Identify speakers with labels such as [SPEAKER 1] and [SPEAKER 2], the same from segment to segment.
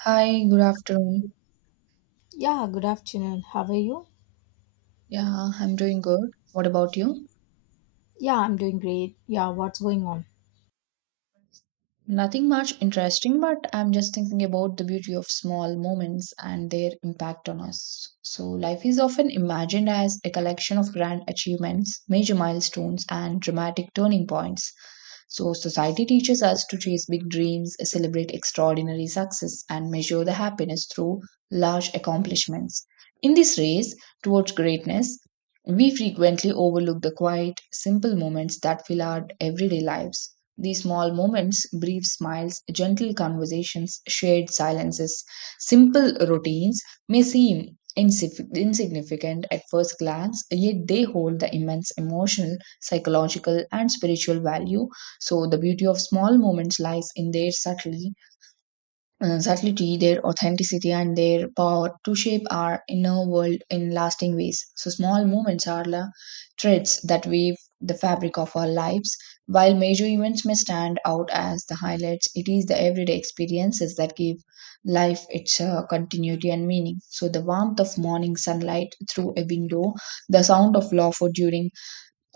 [SPEAKER 1] Hi, good afternoon.
[SPEAKER 2] Yeah, good afternoon. How are you?
[SPEAKER 1] Yeah, I'm doing good. What about you?
[SPEAKER 2] Yeah, I'm doing great. Yeah, what's going on?
[SPEAKER 1] Nothing much interesting, but I'm just thinking about the beauty of small moments and their impact on us. So, life is often imagined as a collection of grand achievements, major milestones, and dramatic turning points. So, society teaches us to chase big dreams, celebrate extraordinary success, and measure the happiness through large accomplishments. In this race towards greatness, we frequently overlook the quiet, simple moments that fill our everyday lives. These small moments, brief smiles, gentle conversations, shared silences, simple routines may seem insignificant at first glance, yet they hold the immense emotional, psychological, and spiritual value. So, the beauty of small moments lies in their subtlety, their authenticity, and their power to shape our inner world in lasting ways. So, small moments are the threads that weave the fabric of our lives. While major events may stand out as the highlights, it is the everyday experiences that give life its continuity and meaning. So, the warmth of morning sunlight through a window, the sound of laughter during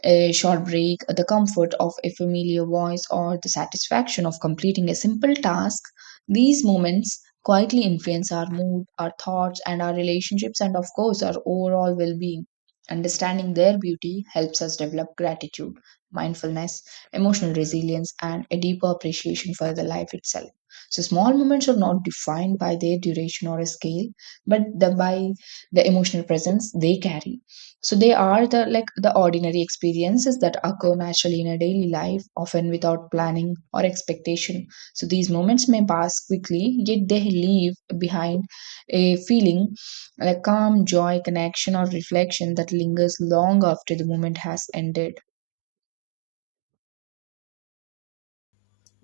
[SPEAKER 1] a short break, the comfort of a familiar voice, or the satisfaction of completing a simple task, these moments quietly influence our mood, our thoughts, and our relationships, and of course, our overall well being. Understanding their beauty helps us develop gratitude, mindfulness, emotional resilience, and a deeper appreciation for the life itself. So, small moments are not defined by their duration or a scale, but by the emotional presence they carry. So they are the like the ordinary experiences that occur naturally in a daily life, often without planning or expectation. So these moments may pass quickly, yet they leave behind a feeling like calm, joy, connection, or reflection that lingers long after the moment has ended.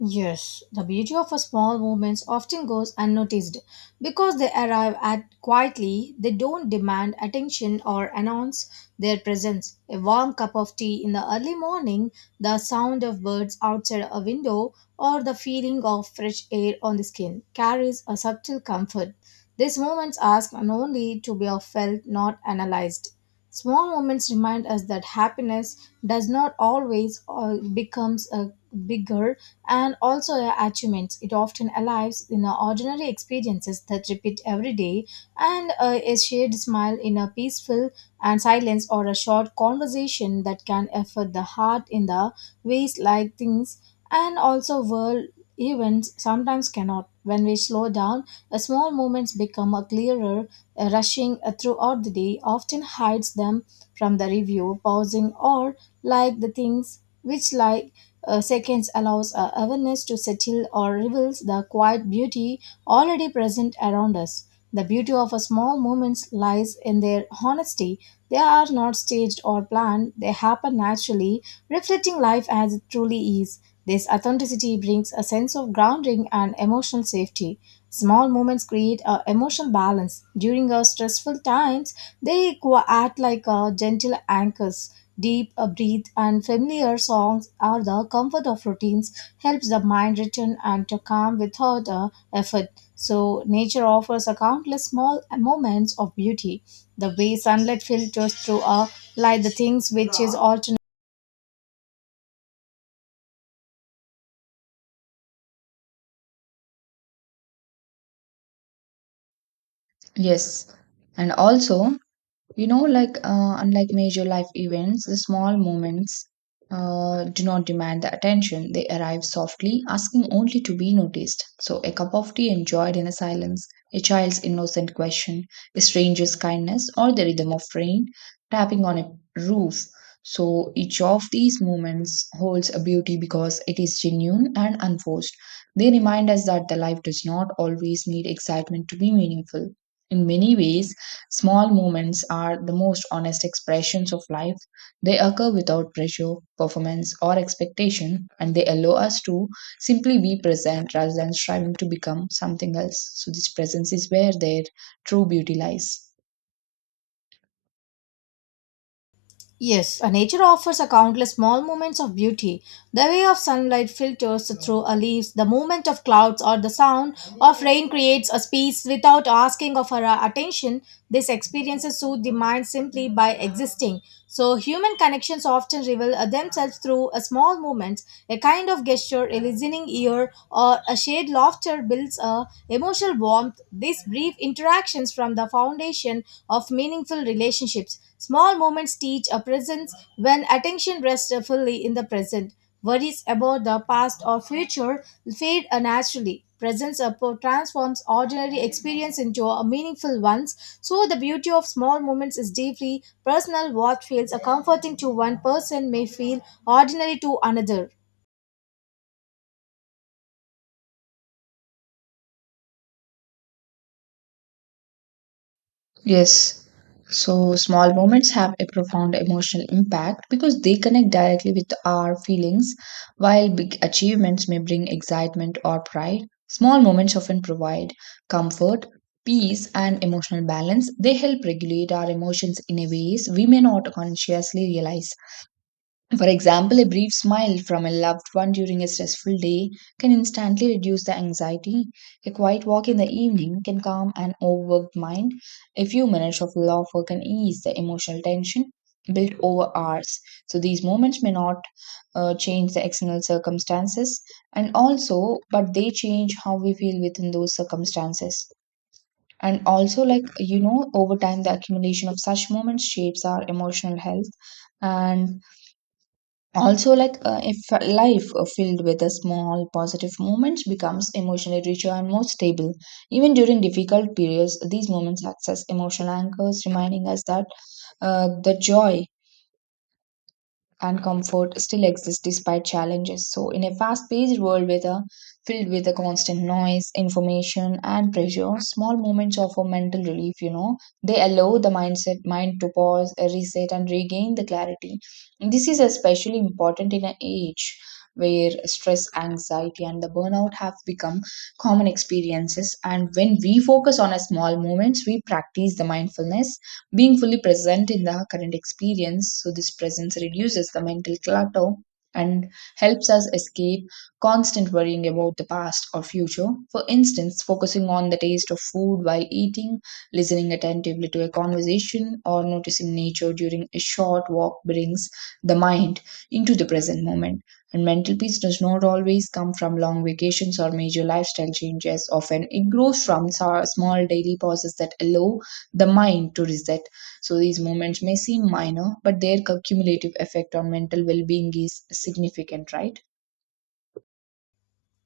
[SPEAKER 2] Yes, the beauty of a small movements often goes unnoticed because they arrive at quietly, they don't demand attention or announce their presence. A warm cup of tea in the early morning, the sound of birds outside a window, or the feeling of fresh air on the skin carries a subtle comfort. These moments ask and only to be felt, not analyzed. Small moments remind us that happiness does not always becomes a bigger and also their achievements. It often arrives in our ordinary experiences that repeat every day, and a shared smile in a peaceful and silence or a short conversation that can affect the heart in the ways like things and also world events sometimes cannot. When we slow down, the small moments become a clearer. A rushing throughout the day often hides them from the review, pausing or like the things which lie seconds allows our awareness to settle or reveals the quiet beauty already present around us. The beauty of a small moments lies in their honesty. They are not staged or planned, they happen naturally, reflecting life as it truly is. This authenticity brings a sense of grounding and emotional safety. Small moments create a emotional balance. During our stressful times, they act like gentle anchors. Deep breath and familiar songs are the comfort of routines, helps the mind return and to calm without effort. So nature offers a countless small moments of beauty. The way sunlight filters through a light, the things which is alternate.
[SPEAKER 1] Yes. And also, you know, like unlike major life events, the small moments do not demand the attention. They arrive softly, asking only to be noticed. So, a cup of tea enjoyed in a silence, a child's innocent question, a stranger's kindness, or the rhythm of rain tapping on a roof. So, each of these moments holds a beauty because it is genuine and unforced. They remind us that the life does not always need excitement to be meaningful. In many ways, small moments are the most honest expressions of life. They occur without pressure, performance, or expectation, and they allow us to simply be present rather than striving to become something else. So, this presence is where their true beauty lies.
[SPEAKER 2] Yes, nature offers a countless small moments of beauty. The way of sunlight filters through a leaves, the movement of clouds, or the sound of rain creates a space without asking of our attention. These experiences soothe the mind simply by existing. So, human connections often reveal themselves through a small movements, a kind of gesture, a listening ear, or a shared laughter builds a emotional warmth. These brief interactions from the foundation of meaningful relationships. Small moments teach a presence when attention rests fully in the present. Worries about the past or future fade naturally. Transforms ordinary experience into a meaningful ones. So the beauty of small moments is deeply personal. What feels a comforting to one person may feel ordinary to another.
[SPEAKER 1] Yes. So small moments have a profound emotional impact because they connect directly with our feelings, while big achievements may bring excitement or pride. Small moments often provide comfort, peace, and emotional balance. They help regulate our emotions in a ways we may not consciously realize. For example, a brief smile from a loved one during a stressful day can instantly reduce the anxiety. A quiet walk in the evening can calm an overworked mind. A few minutes of laughter can ease the emotional tension built over hours. So these moments may not change the external circumstances and also, but they change how we feel within those circumstances. And also, like, you know, over time, the accumulation of such moments shapes our emotional health and also like if a life filled with the small positive moments becomes emotionally richer and more stable even during difficult periods these moments act as emotional anchors reminding us that the joy and comfort still exist despite challenges. So, in a fast paced world filled with a constant noise, information, and pressure, small moments offer mental relief, you know. They allow the mind to pause, reset, and regain the clarity. This is especially important in an age where stress, anxiety, and the burnout have become common experiences. And when we focus on a small moments, we practice the mindfulness being fully present in the current experience, so this presence reduces the mental clutter and helps us escape constant worrying about the past or future. For instance, focusing on the taste of food while eating, listening attentively to a conversation, or noticing nature during a short walk brings the mind into the present moment. And mental peace does not always come from long vacations or major lifestyle changes. Often, it grows from small daily pauses that allow the mind to reset. So these moments may seem minor, but their cumulative effect on mental well being is significant, right?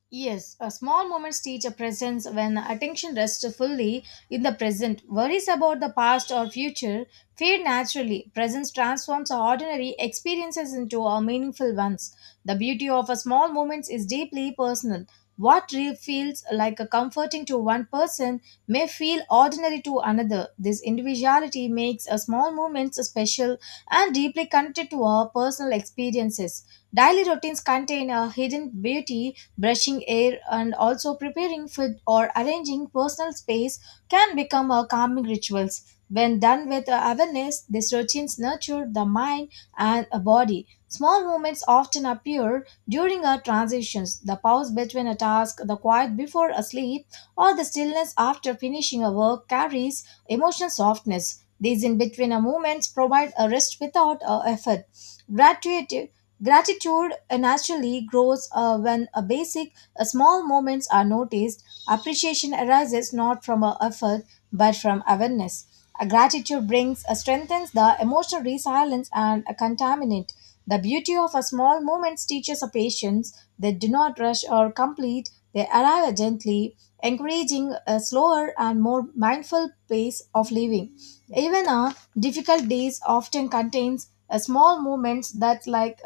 [SPEAKER 2] Yes, a small moments teach a presence when attention rests fully in the present. Worries about the past or future fade naturally. Presence transforms ordinary experiences into a meaningful ones. The beauty of a small moments is deeply personal. What feels like a comforting to one person may feel ordinary to another. This individuality makes a small moments special and deeply connected to our personal experiences. Daily routines contain a hidden beauty. Brushing air and also preparing food or arranging personal space can become a calming rituals. When done with awareness, these routines nurture the mind and a body. Small movements often appear during our transitions, the pause between a task, the quiet before a sleep, or the stillness after finishing a work carries emotional softness. These in between a movements provide a rest without a effort. Gratitude Gratitude naturally grows when a basic small moments are noticed. Appreciation arises not from a effort but from awareness. A gratitude brings strengthens the emotional resilience and a contaminant. The beauty of a small moments teaches a patience. They do not rush or complete. They arrive gently, encouraging a slower and more mindful pace of living. Even a difficult days often contains a small moments that like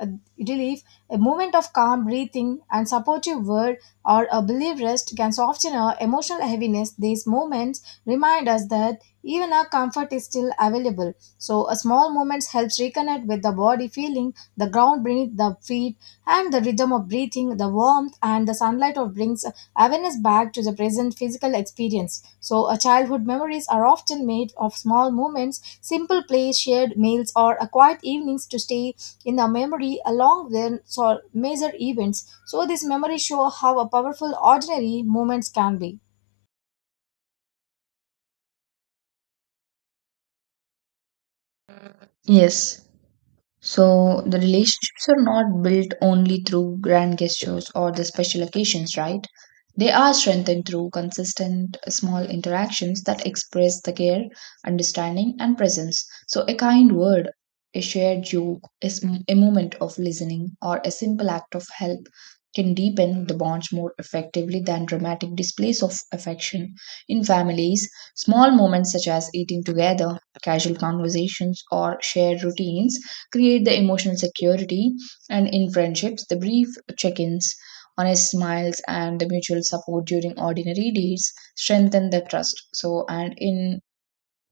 [SPEAKER 2] relief, a moment of calm breathing, and supportive word or a belief rest can soften our emotional heaviness. These moments remind us that even our comfort is still available. So, a small moment helps reconnect with the body feeling, the ground beneath the feet, and the rhythm of breathing, the warmth, and the sunlight of brings awareness back to the present physical experience. So, a childhood memories are often made of small moments, simple plays, shared meals, or a quiet evenings to stay in the memory along with so major events. So, these memories show how a powerful ordinary moments can be.
[SPEAKER 1] Yes. So the relationships are not built only through grand gestures or the special occasions, right? They are strengthened through consistent small interactions that express the care, understanding, and presence. So a kind word, a shared joke, a moment of listening, or a simple act of help can deepen the bonds more effectively than dramatic displays of affection. In families, small moments such as eating together, casual conversations, or shared routines create the emotional security, and in friendships the brief check-ins, honest smiles, and the mutual support during ordinary days strengthen the trust. So and in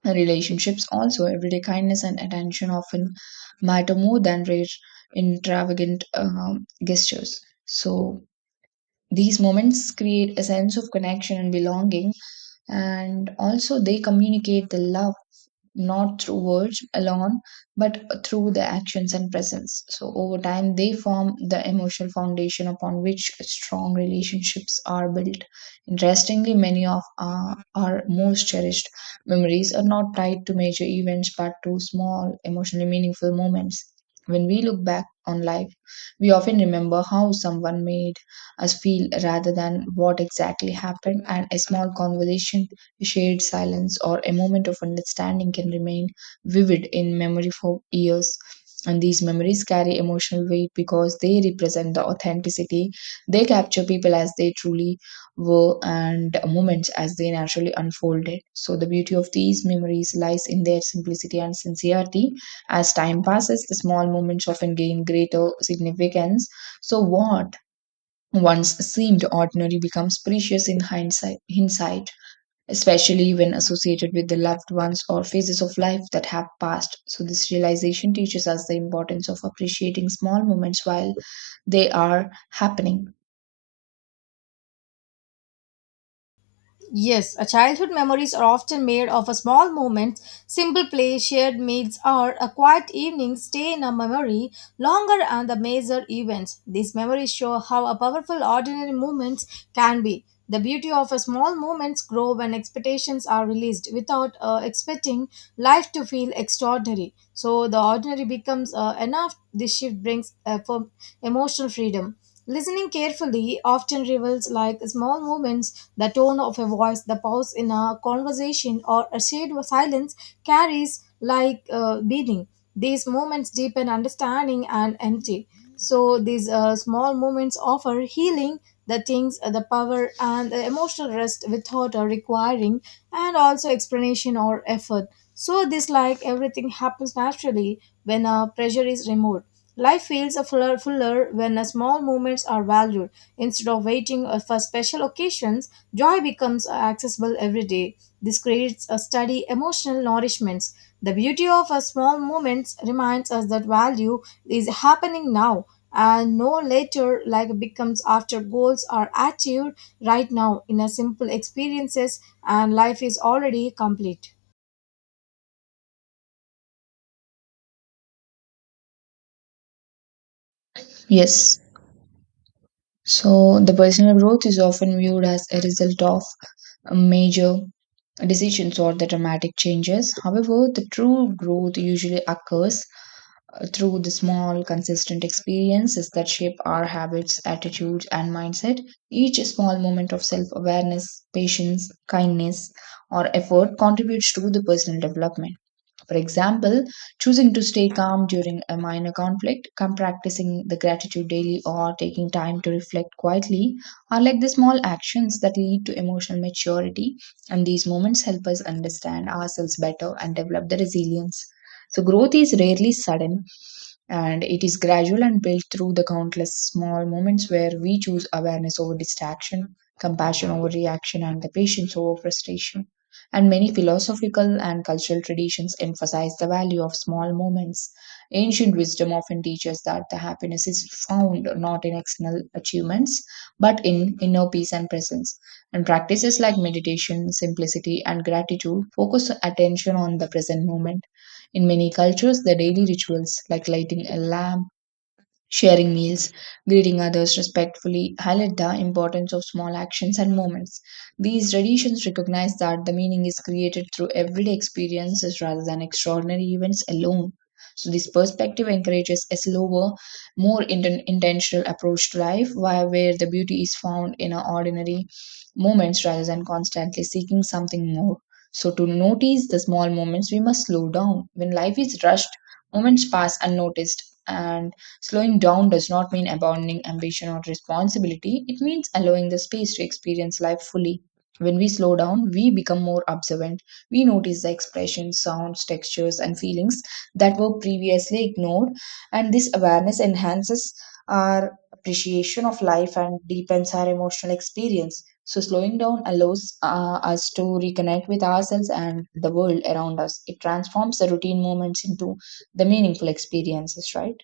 [SPEAKER 1] relationships also, everyday kindness and attention often matter more than rare extravagant gestures. So these moments create a sense of connection and belonging, and also they communicate the love not through words alone but through their actions and presence. So over time they form the emotional foundation upon which strong relationships are built. Interestingly, many of our most cherished memories are not tied to major events but to small emotionally meaningful moments. When we look back on life we often remember how someone made us feel rather than what exactly happened, and a small conversation, a shared silence, or a moment of understanding can remain vivid in memory for years. And these memories carry emotional weight because they represent the authenticity. They capture people as they truly were and moments as they naturally unfolded. So, the beauty of these memories lies in their simplicity and sincerity. As time passes, the small moments often gain greater significance. So, what once seemed ordinary becomes precious in hindsight, especially when associated with the loved ones or phases of life that have passed. So, this realization teaches us the importance of appreciating small moments while they are happening.
[SPEAKER 2] Yes, a childhood memories are often made of a small moments, simple play, shared meals, or a quiet evening stay in a memory longer than the major events. These memories show how a powerful ordinary moments can be. The beauty of a small moments grow when expectations are released without expecting life to feel extraordinary. So the ordinary becomes enough. This shift brings for emotional freedom. Listening carefully often reveals like small movements, the tone of a voice, the pause in a conversation, or a shade of silence carries like meaning. These moments deepen understanding and empty. So these small moments offer healing, the things, the power, and the emotional rest without requiring, and also explanation or effort. So this like everything happens naturally when pressure is removed. Life feels a fuller when a small moments are valued. Instead of waiting for special occasions, joy becomes accessible every day. This creates a steady emotional nourishment. The beauty of a small moments reminds us that value is happening now and no later like becomes after goals are achieved right now in a simple experiences and life is already complete.
[SPEAKER 1] Yes. So, the personal growth is often viewed as a result of a major decisions or the dramatic changes. However, the true growth usually occurs through the small, consistent experiences that shape our habits, attitudes, and mindset. Each small moment of self awareness, patience, kindness, or effort contributes to the personal development. For example, choosing to stay calm during a minor conflict, come practicing the gratitude daily, or taking time to reflect quietly are like the small actions that lead to emotional maturity. And these moments help us understand ourselves better and develop the resilience. So, growth is rarely sudden and it is gradual and built through the countless small moments where we choose awareness over distraction, compassion over reaction, and the patience over frustration. And many philosophical and cultural traditions emphasize the value of small moments. Ancient wisdom often teaches that the happiness is found not in external achievements but in inner peace and presence. And practices like meditation, simplicity, and gratitude focus attention on the present moment in many cultures. The daily rituals like lighting a lamp, sharing meals, greeting others respectfully highlight the importance of small actions and moments. These traditions recognize that the meaning is created through everyday experiences rather than extraordinary events alone. So, this perspective encourages a slower, more intentional approach to life, where the beauty is found in our ordinary moments rather than constantly seeking something more. So, to notice the small moments, we must slow down. When life is rushed, moments pass unnoticed, and slowing down does not mean abandoning ambition or responsibility, it means allowing the space to experience life fully. When we slow down, we become more observant. We notice the expressions, sounds, textures, and feelings that were previously ignored, and this awareness enhances our appreciation of life and deepens our emotional experience. So, slowing down allows us to reconnect with ourselves and the world around us. It transforms the routine moments into the meaningful experiences, right?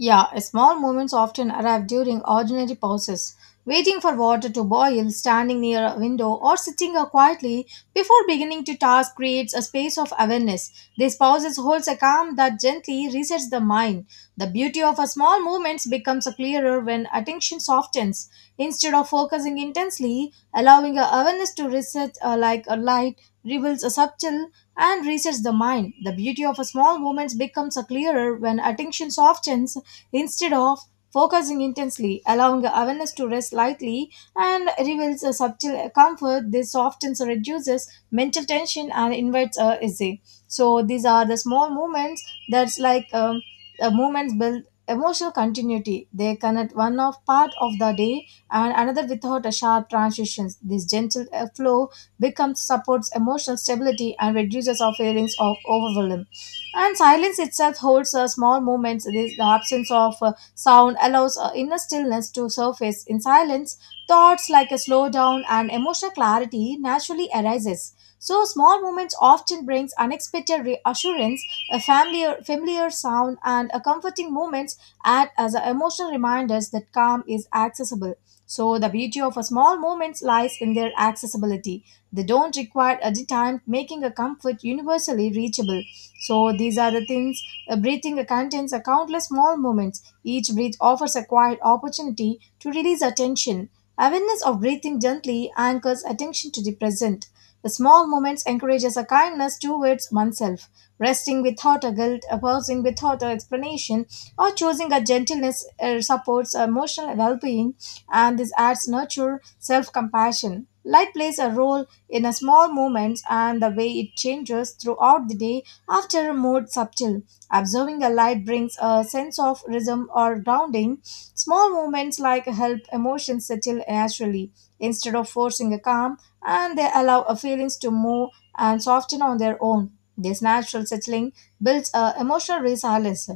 [SPEAKER 2] Yeah, small moments often arrive during ordinary pauses. Waiting for water to boil, standing near a window, or sitting quietly before beginning to task creates a space of awareness. These pauses holds a calm that gently resets the mind. The beauty of a small moments becomes clearer when attention softens. Instead of focusing intensely, allowing a awareness to reset like a light reveals a subtle and resets the mind. The beauty of a small moments becomes a clearer when attention softens instead of focusing intensely, allowing awareness to rest lightly and reveals a subtle comfort. This softens or reduces mental tension and invites a essay. So these are the small movements that's like movements build emotional continuity. They connect one of part of the day and another without a sharp transitions. This gentle flow becomes supports emotional stability and reduces our feelings of overwhelm. And silence itself holds small moments. The absence of sound allows inner stillness to surface. In silence, thoughts like a slowdown and emotional clarity naturally arises. So small moments often brings unexpected reassurance, a familiar sound, and a comforting moments act as a emotional reminders that calm is accessible. So the beauty of a small moments lies in their accessibility. They don't require a time, making a comfort universally reachable. So these are the things. Breathing contains a countless small moments. Each breath offers a quiet opportunity to release attention. Awareness of breathing gently anchors attention to the present. The small moments encourages a kindness towards oneself. Resting without a guilt, a pausing without an explanation, or choosing a gentleness supports emotional well-being, and this adds nurture, self-compassion. Light plays a role in a small moments and the way it changes throughout the day after a more subtle. Observing a light brings a sense of rhythm or grounding. Small movements like help emotions settle naturally instead of forcing a calm, and they allow a feelings to move and soften on their own. This natural settling builds a emotional resilience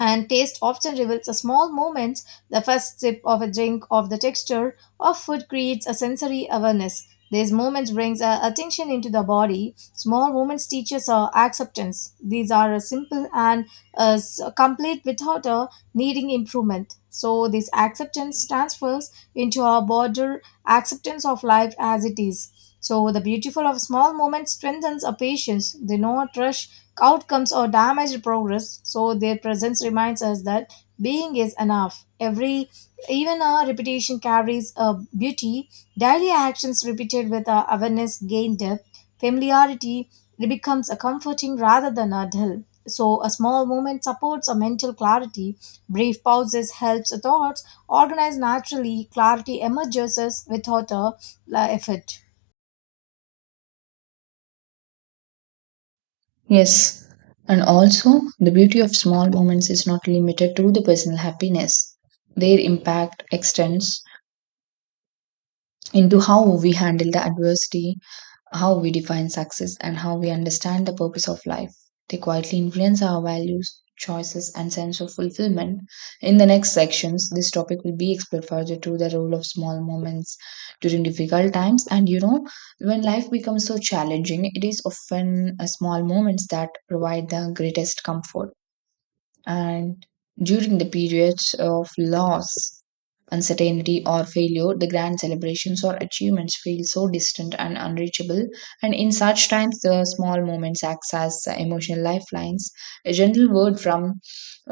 [SPEAKER 2] and taste often reveals a small moments. The first sip of a drink, of the texture of food creates a sensory awareness. These moments brings attention into the body. Small moments teaches us acceptance. These are simple and complete without needing improvement. So this acceptance transfers into our broader acceptance of life as it is. So the beautiful of small moments strengthens a patience. They not rush outcomes or damage progress. So their presence reminds us that being is enough. Every even our repetition carries a beauty. Daily actions repeated with our awareness gain depth. Familiarity becomes a comforting rather than a dull. So a small moment supports a mental clarity. Brief pauses helps thoughts organize naturally. Clarity emerges without effort.
[SPEAKER 1] Yes, and also the beauty of small moments is not limited to the personal happiness. Their impact extends into how we handle the adversity, how we define success, and how we understand the purpose of life. They quietly influence our values, choices, and sense of fulfillment. In the next sections, this topic will be explored further through the role of small moments during difficult times. And you know, when life becomes so challenging, it is often small moments that provide the greatest comfort. And during the periods of loss, uncertainty, or failure, the grand celebrations or achievements feel so distant and unreachable. And in such times, the small moments act as emotional lifelines. A gentle word from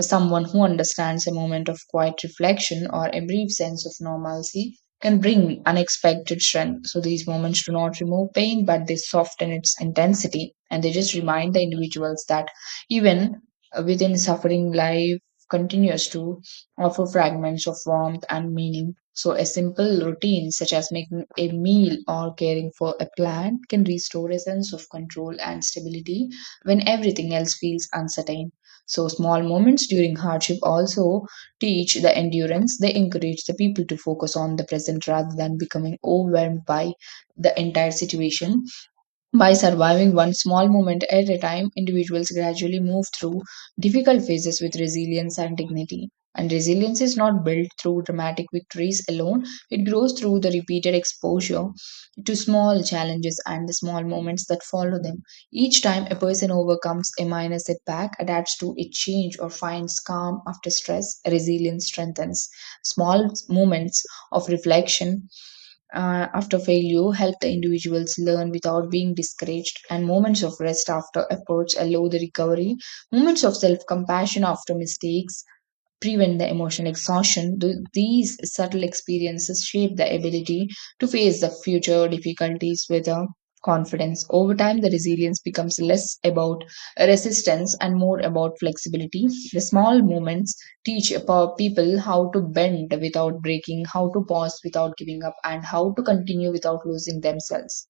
[SPEAKER 1] someone who understands a moment of quiet reflection or a brief sense of normalcy can bring unexpected strength. So these moments do not remove pain, but they soften its intensity and they just remind the individuals that even within suffering, life continues to offer fragments of warmth and meaning. So, a simple routine such as making a meal or caring for a plant can restore a sense of control and stability when everything else feels uncertain. So, small moments during hardship also teach the endurance. They encourage the people to focus on the present rather than becoming overwhelmed by the entire situation by surviving one small moment at a time, individuals gradually move through difficult phases with resilience and dignity. And resilience is not built through dramatic victories alone, it grows through the repeated exposure to small challenges and the small moments that follow them. Each time a person overcomes a minor setback, adapts to a change, or finds calm after stress, resilience strengthens. Small moments of reflection after failure help the individuals learn without being discouraged and moments of rest after efforts allow the recovery moments of self-compassion after mistakes prevent the emotional exhaustion. These subtle experiences shape the ability to face the future difficulties with a confidence. Over time, the resilience becomes less about resistance and more about flexibility. The small moments teach people how to bend without breaking, how to pause without giving up, and how to continue without losing themselves.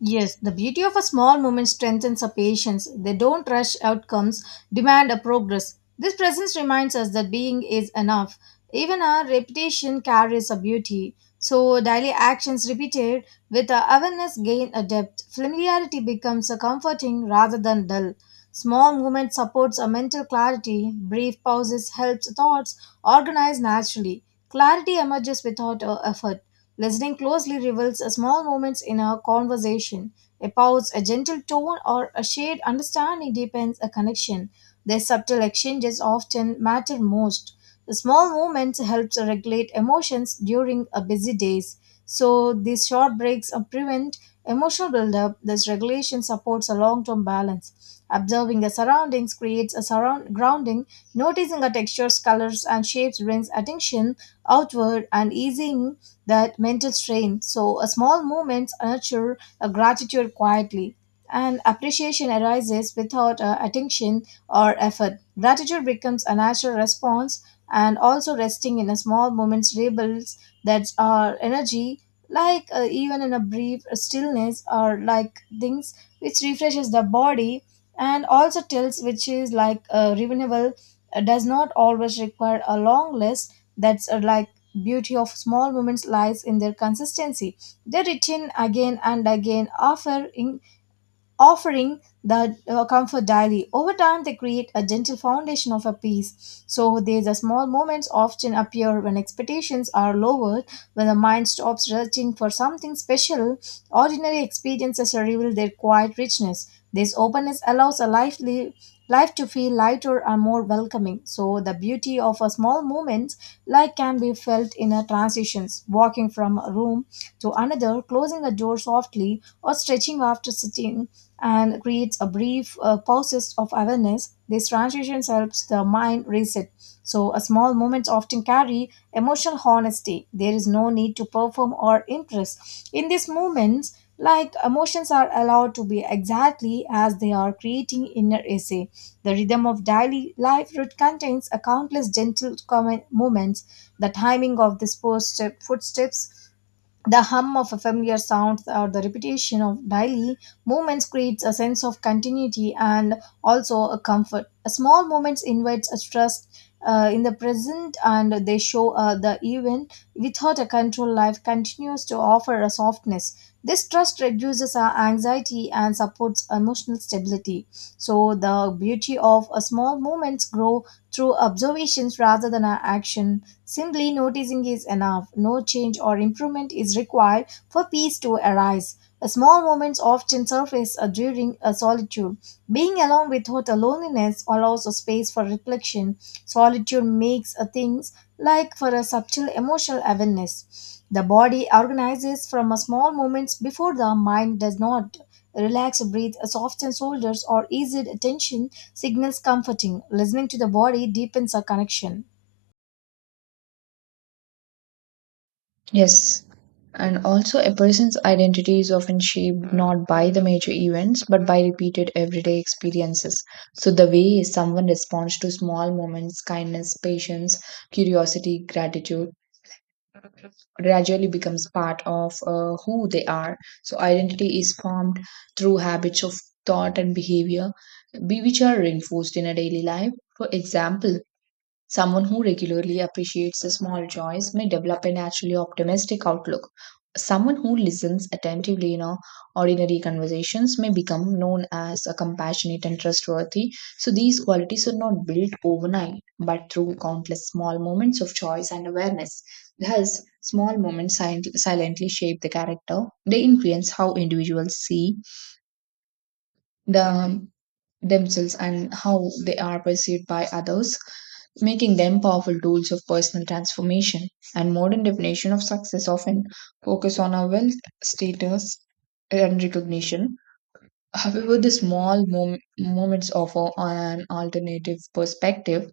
[SPEAKER 2] Yes, the beauty of a small movement strengthens our patience. They don't rush outcomes, demand a progress. This presence reminds us that being is enough. Even our repetition carries a beauty. So, daily actions repeated with our awareness gain a depth. Familiarity becomes a comforting rather than dull. Small movement supports a mental clarity. Brief pauses helps thoughts organize naturally. Clarity emerges without effort. Listening closely reveals a small moments in a conversation. A pause, a gentle tone, or a shared understanding deepens a connection. Their subtle exchanges often matter most. The small moments helps regulate emotions during a busy days. So these short breaks prevent emotional buildup. This regulation supports a long-term balance. Observing the surroundings creates a surround grounding. Noticing the textures, colors, and shapes brings attention outward and easing that mental strain. So, a small movements nurture a gratitude quietly, and appreciation arises without attention or effort. Gratitude becomes a natural response, and also resting in a small moments rebuilds that our energy, like even in a brief stillness or like things which refreshes the body and also tells which is like renewable does not always require a long list that's like beauty of small moments lies in their consistency. They return again and again, offering the comfort daily. Over time, they create a gentle foundation of a peace. So these are small moments often appear when expectations are lowered, when the mind stops searching for something special. Ordinary experiences reveal their quiet richness. This openness allows a life to feel lighter and more welcoming. So the beauty of a small moment like can be felt in a transitions, walking from a room to another, closing a door softly or stretching after sitting and creates a brief pauses of awareness. This transition helps the mind reset. So, a small moments often carry emotional honesty. There is no need to perform or impress. In these moments, like emotions are allowed to be exactly as they are creating inner essay the rhythm of daily life route contains a countless gentle moments the timing of these footsteps the hum of a familiar sound or the repetition of daily movements creates a sense of continuity and also a comfort. A small moments invites a trust in the present and they show the event without a control life continues to offer a softness. This trust reduces our anxiety and supports emotional stability. So the beauty of a small moments grow through observations rather than our action. Simply noticing is enough. No change or improvement is required for peace to arise. Small moments often surface during a solitude. Being alone without a loneliness allows a space for reflection. Solitude makes a things like for a subtle emotional awareness. The body organizes from a small moments before the mind does not. Relax, breathe, soften shoulders or ease tension signals comforting. Listening to the body deepens a connection.
[SPEAKER 1] Yes. And also, a person's identity is often shaped not by the major events but by repeated everyday experiences. So, the way someone responds to small moments, kindness, patience, curiosity, gratitude, gradually becomes part of who they are. So, identity is formed through habits of thought and behavior, which are reinforced in a daily life. For example, someone who regularly appreciates the small joys may develop a naturally optimistic outlook. Someone who listens attentively in a ordinary conversations may become known as a compassionate and trustworthy. So these qualities are not built overnight, but through countless small moments of choice and awareness. Thus, small moments silently shape the character. They influence how individuals see the themselves and how they are perceived by others, making them powerful tools of personal transformation. And modern definition of success often focus on our wealth, status, and recognition. However, the small moments offer an alternative perspective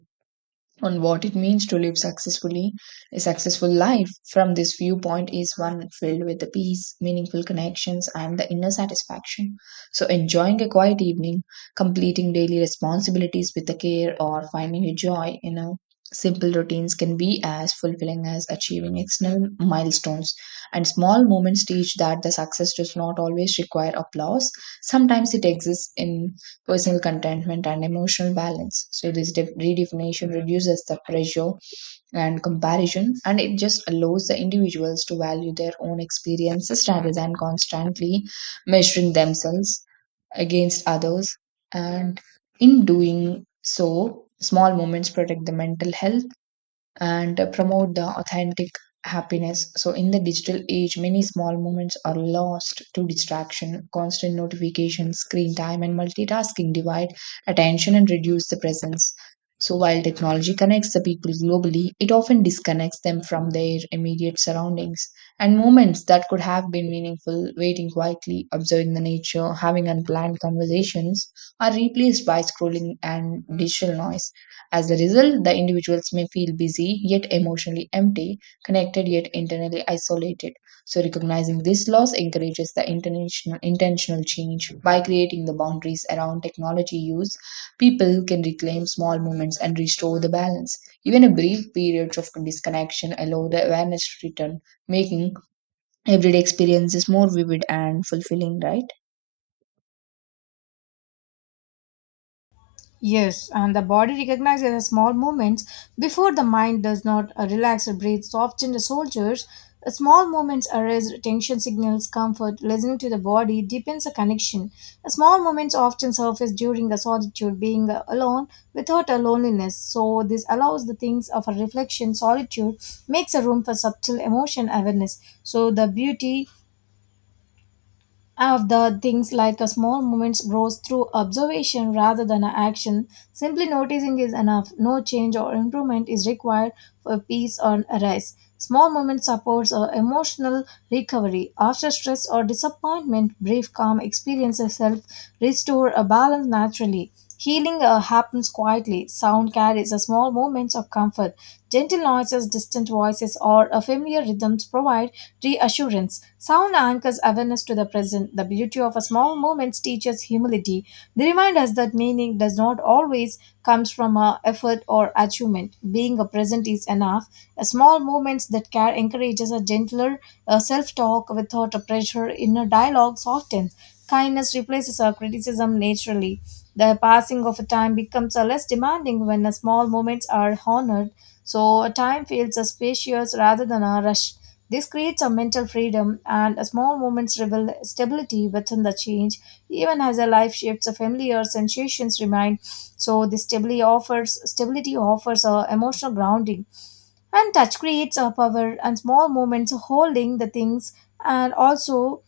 [SPEAKER 1] on what it means to live successfully a successful life from this viewpoint is one filled with the peace meaningful connections and the inner satisfaction so enjoying a quiet evening completing daily responsibilities with the care or finding a joy in a simple routines can be as fulfilling as achieving external milestones and small moments teach that the success does not always require applause sometimes it exists in personal contentment, and emotional balance. So, this redefinition reduces the pressure and comparison, and it just allows the individuals to value their own experiences rather than constantly measuring themselves against others. And in doing so, small moments protect the mental health and promote the authentic happiness. So, in the digital age, many small moments are lost to distraction, constant notifications, screen time, and multitasking divide attention and reduce the presence. So, while technology connects the people globally, it often disconnects them from their immediate surroundings and moments that could have been meaningful, waiting quietly, observing the nature, having unplanned conversations, are replaced by scrolling and digital noise. As a result, the individuals may feel busy yet emotionally empty, connected yet internally isolated. So, recognizing this loss encourages the international, intentional change by creating the boundaries around technology use. People can reclaim small moments and restore the balance. Even a brief periods of disconnection allow the awareness to return, making everyday experiences more vivid and fulfilling, right?
[SPEAKER 2] Yes, and the body recognizes the small movements before the mind does not relax or breathe. So often the soldiers, small movements arrest attention signals comfort. Listening to the body deepens the connection. The small movements often surface during the solitude, being alone without a loneliness. So this allows the things of a reflection. Solitude makes a room for subtle emotion awareness. So the beauty of the things like a small moments grows through observation rather than a action. Simply noticing is enough. No change or improvement is required for peace or arise. Small moments supports our emotional recovery. After stress or disappointment, brief calm experiences help restore a balance naturally. Healing happens quietly. Sound carries a small moments of comfort. Gentle noises, distant voices, or a familiar rhythms provide reassurance. Sound anchors awareness to the present. The beauty of a small moments teaches humility. They remind us that meaning does not always comes from a effort or achievement. Being a present is enough. A small moments that care encourages a gentler self-talk without a pressure. Inner dialogue softens. Kindness replaces our criticism naturally. The passing of a time becomes a less demanding when the small moments are honored. So time feels spacious rather than a rush. This creates a mental freedom and a small moments reveal stability within the change. Even as a life shifts, a familiar sensations remain. So this stability offers a emotional grounding. And touch creates a power and small moments holding the things and also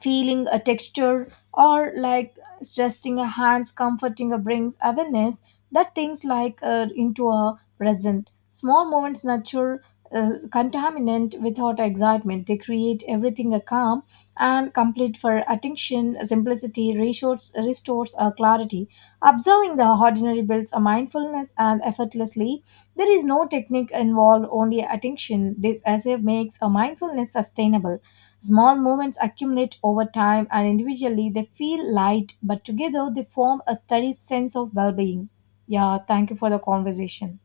[SPEAKER 2] feeling a texture or like resting a hands comforting a brings awareness that things like into a present small moments nurture contaminant without excitement they create everything a calm and complete for attention simplicity restores a clarity observing the ordinary builds a mindfulness and effortlessly there is no technique involved only attention this essay makes a mindfulness sustainable. Small moments accumulate over time and individually they feel light, but together they form a steady sense of well being. Yeah, thank you for the conversation.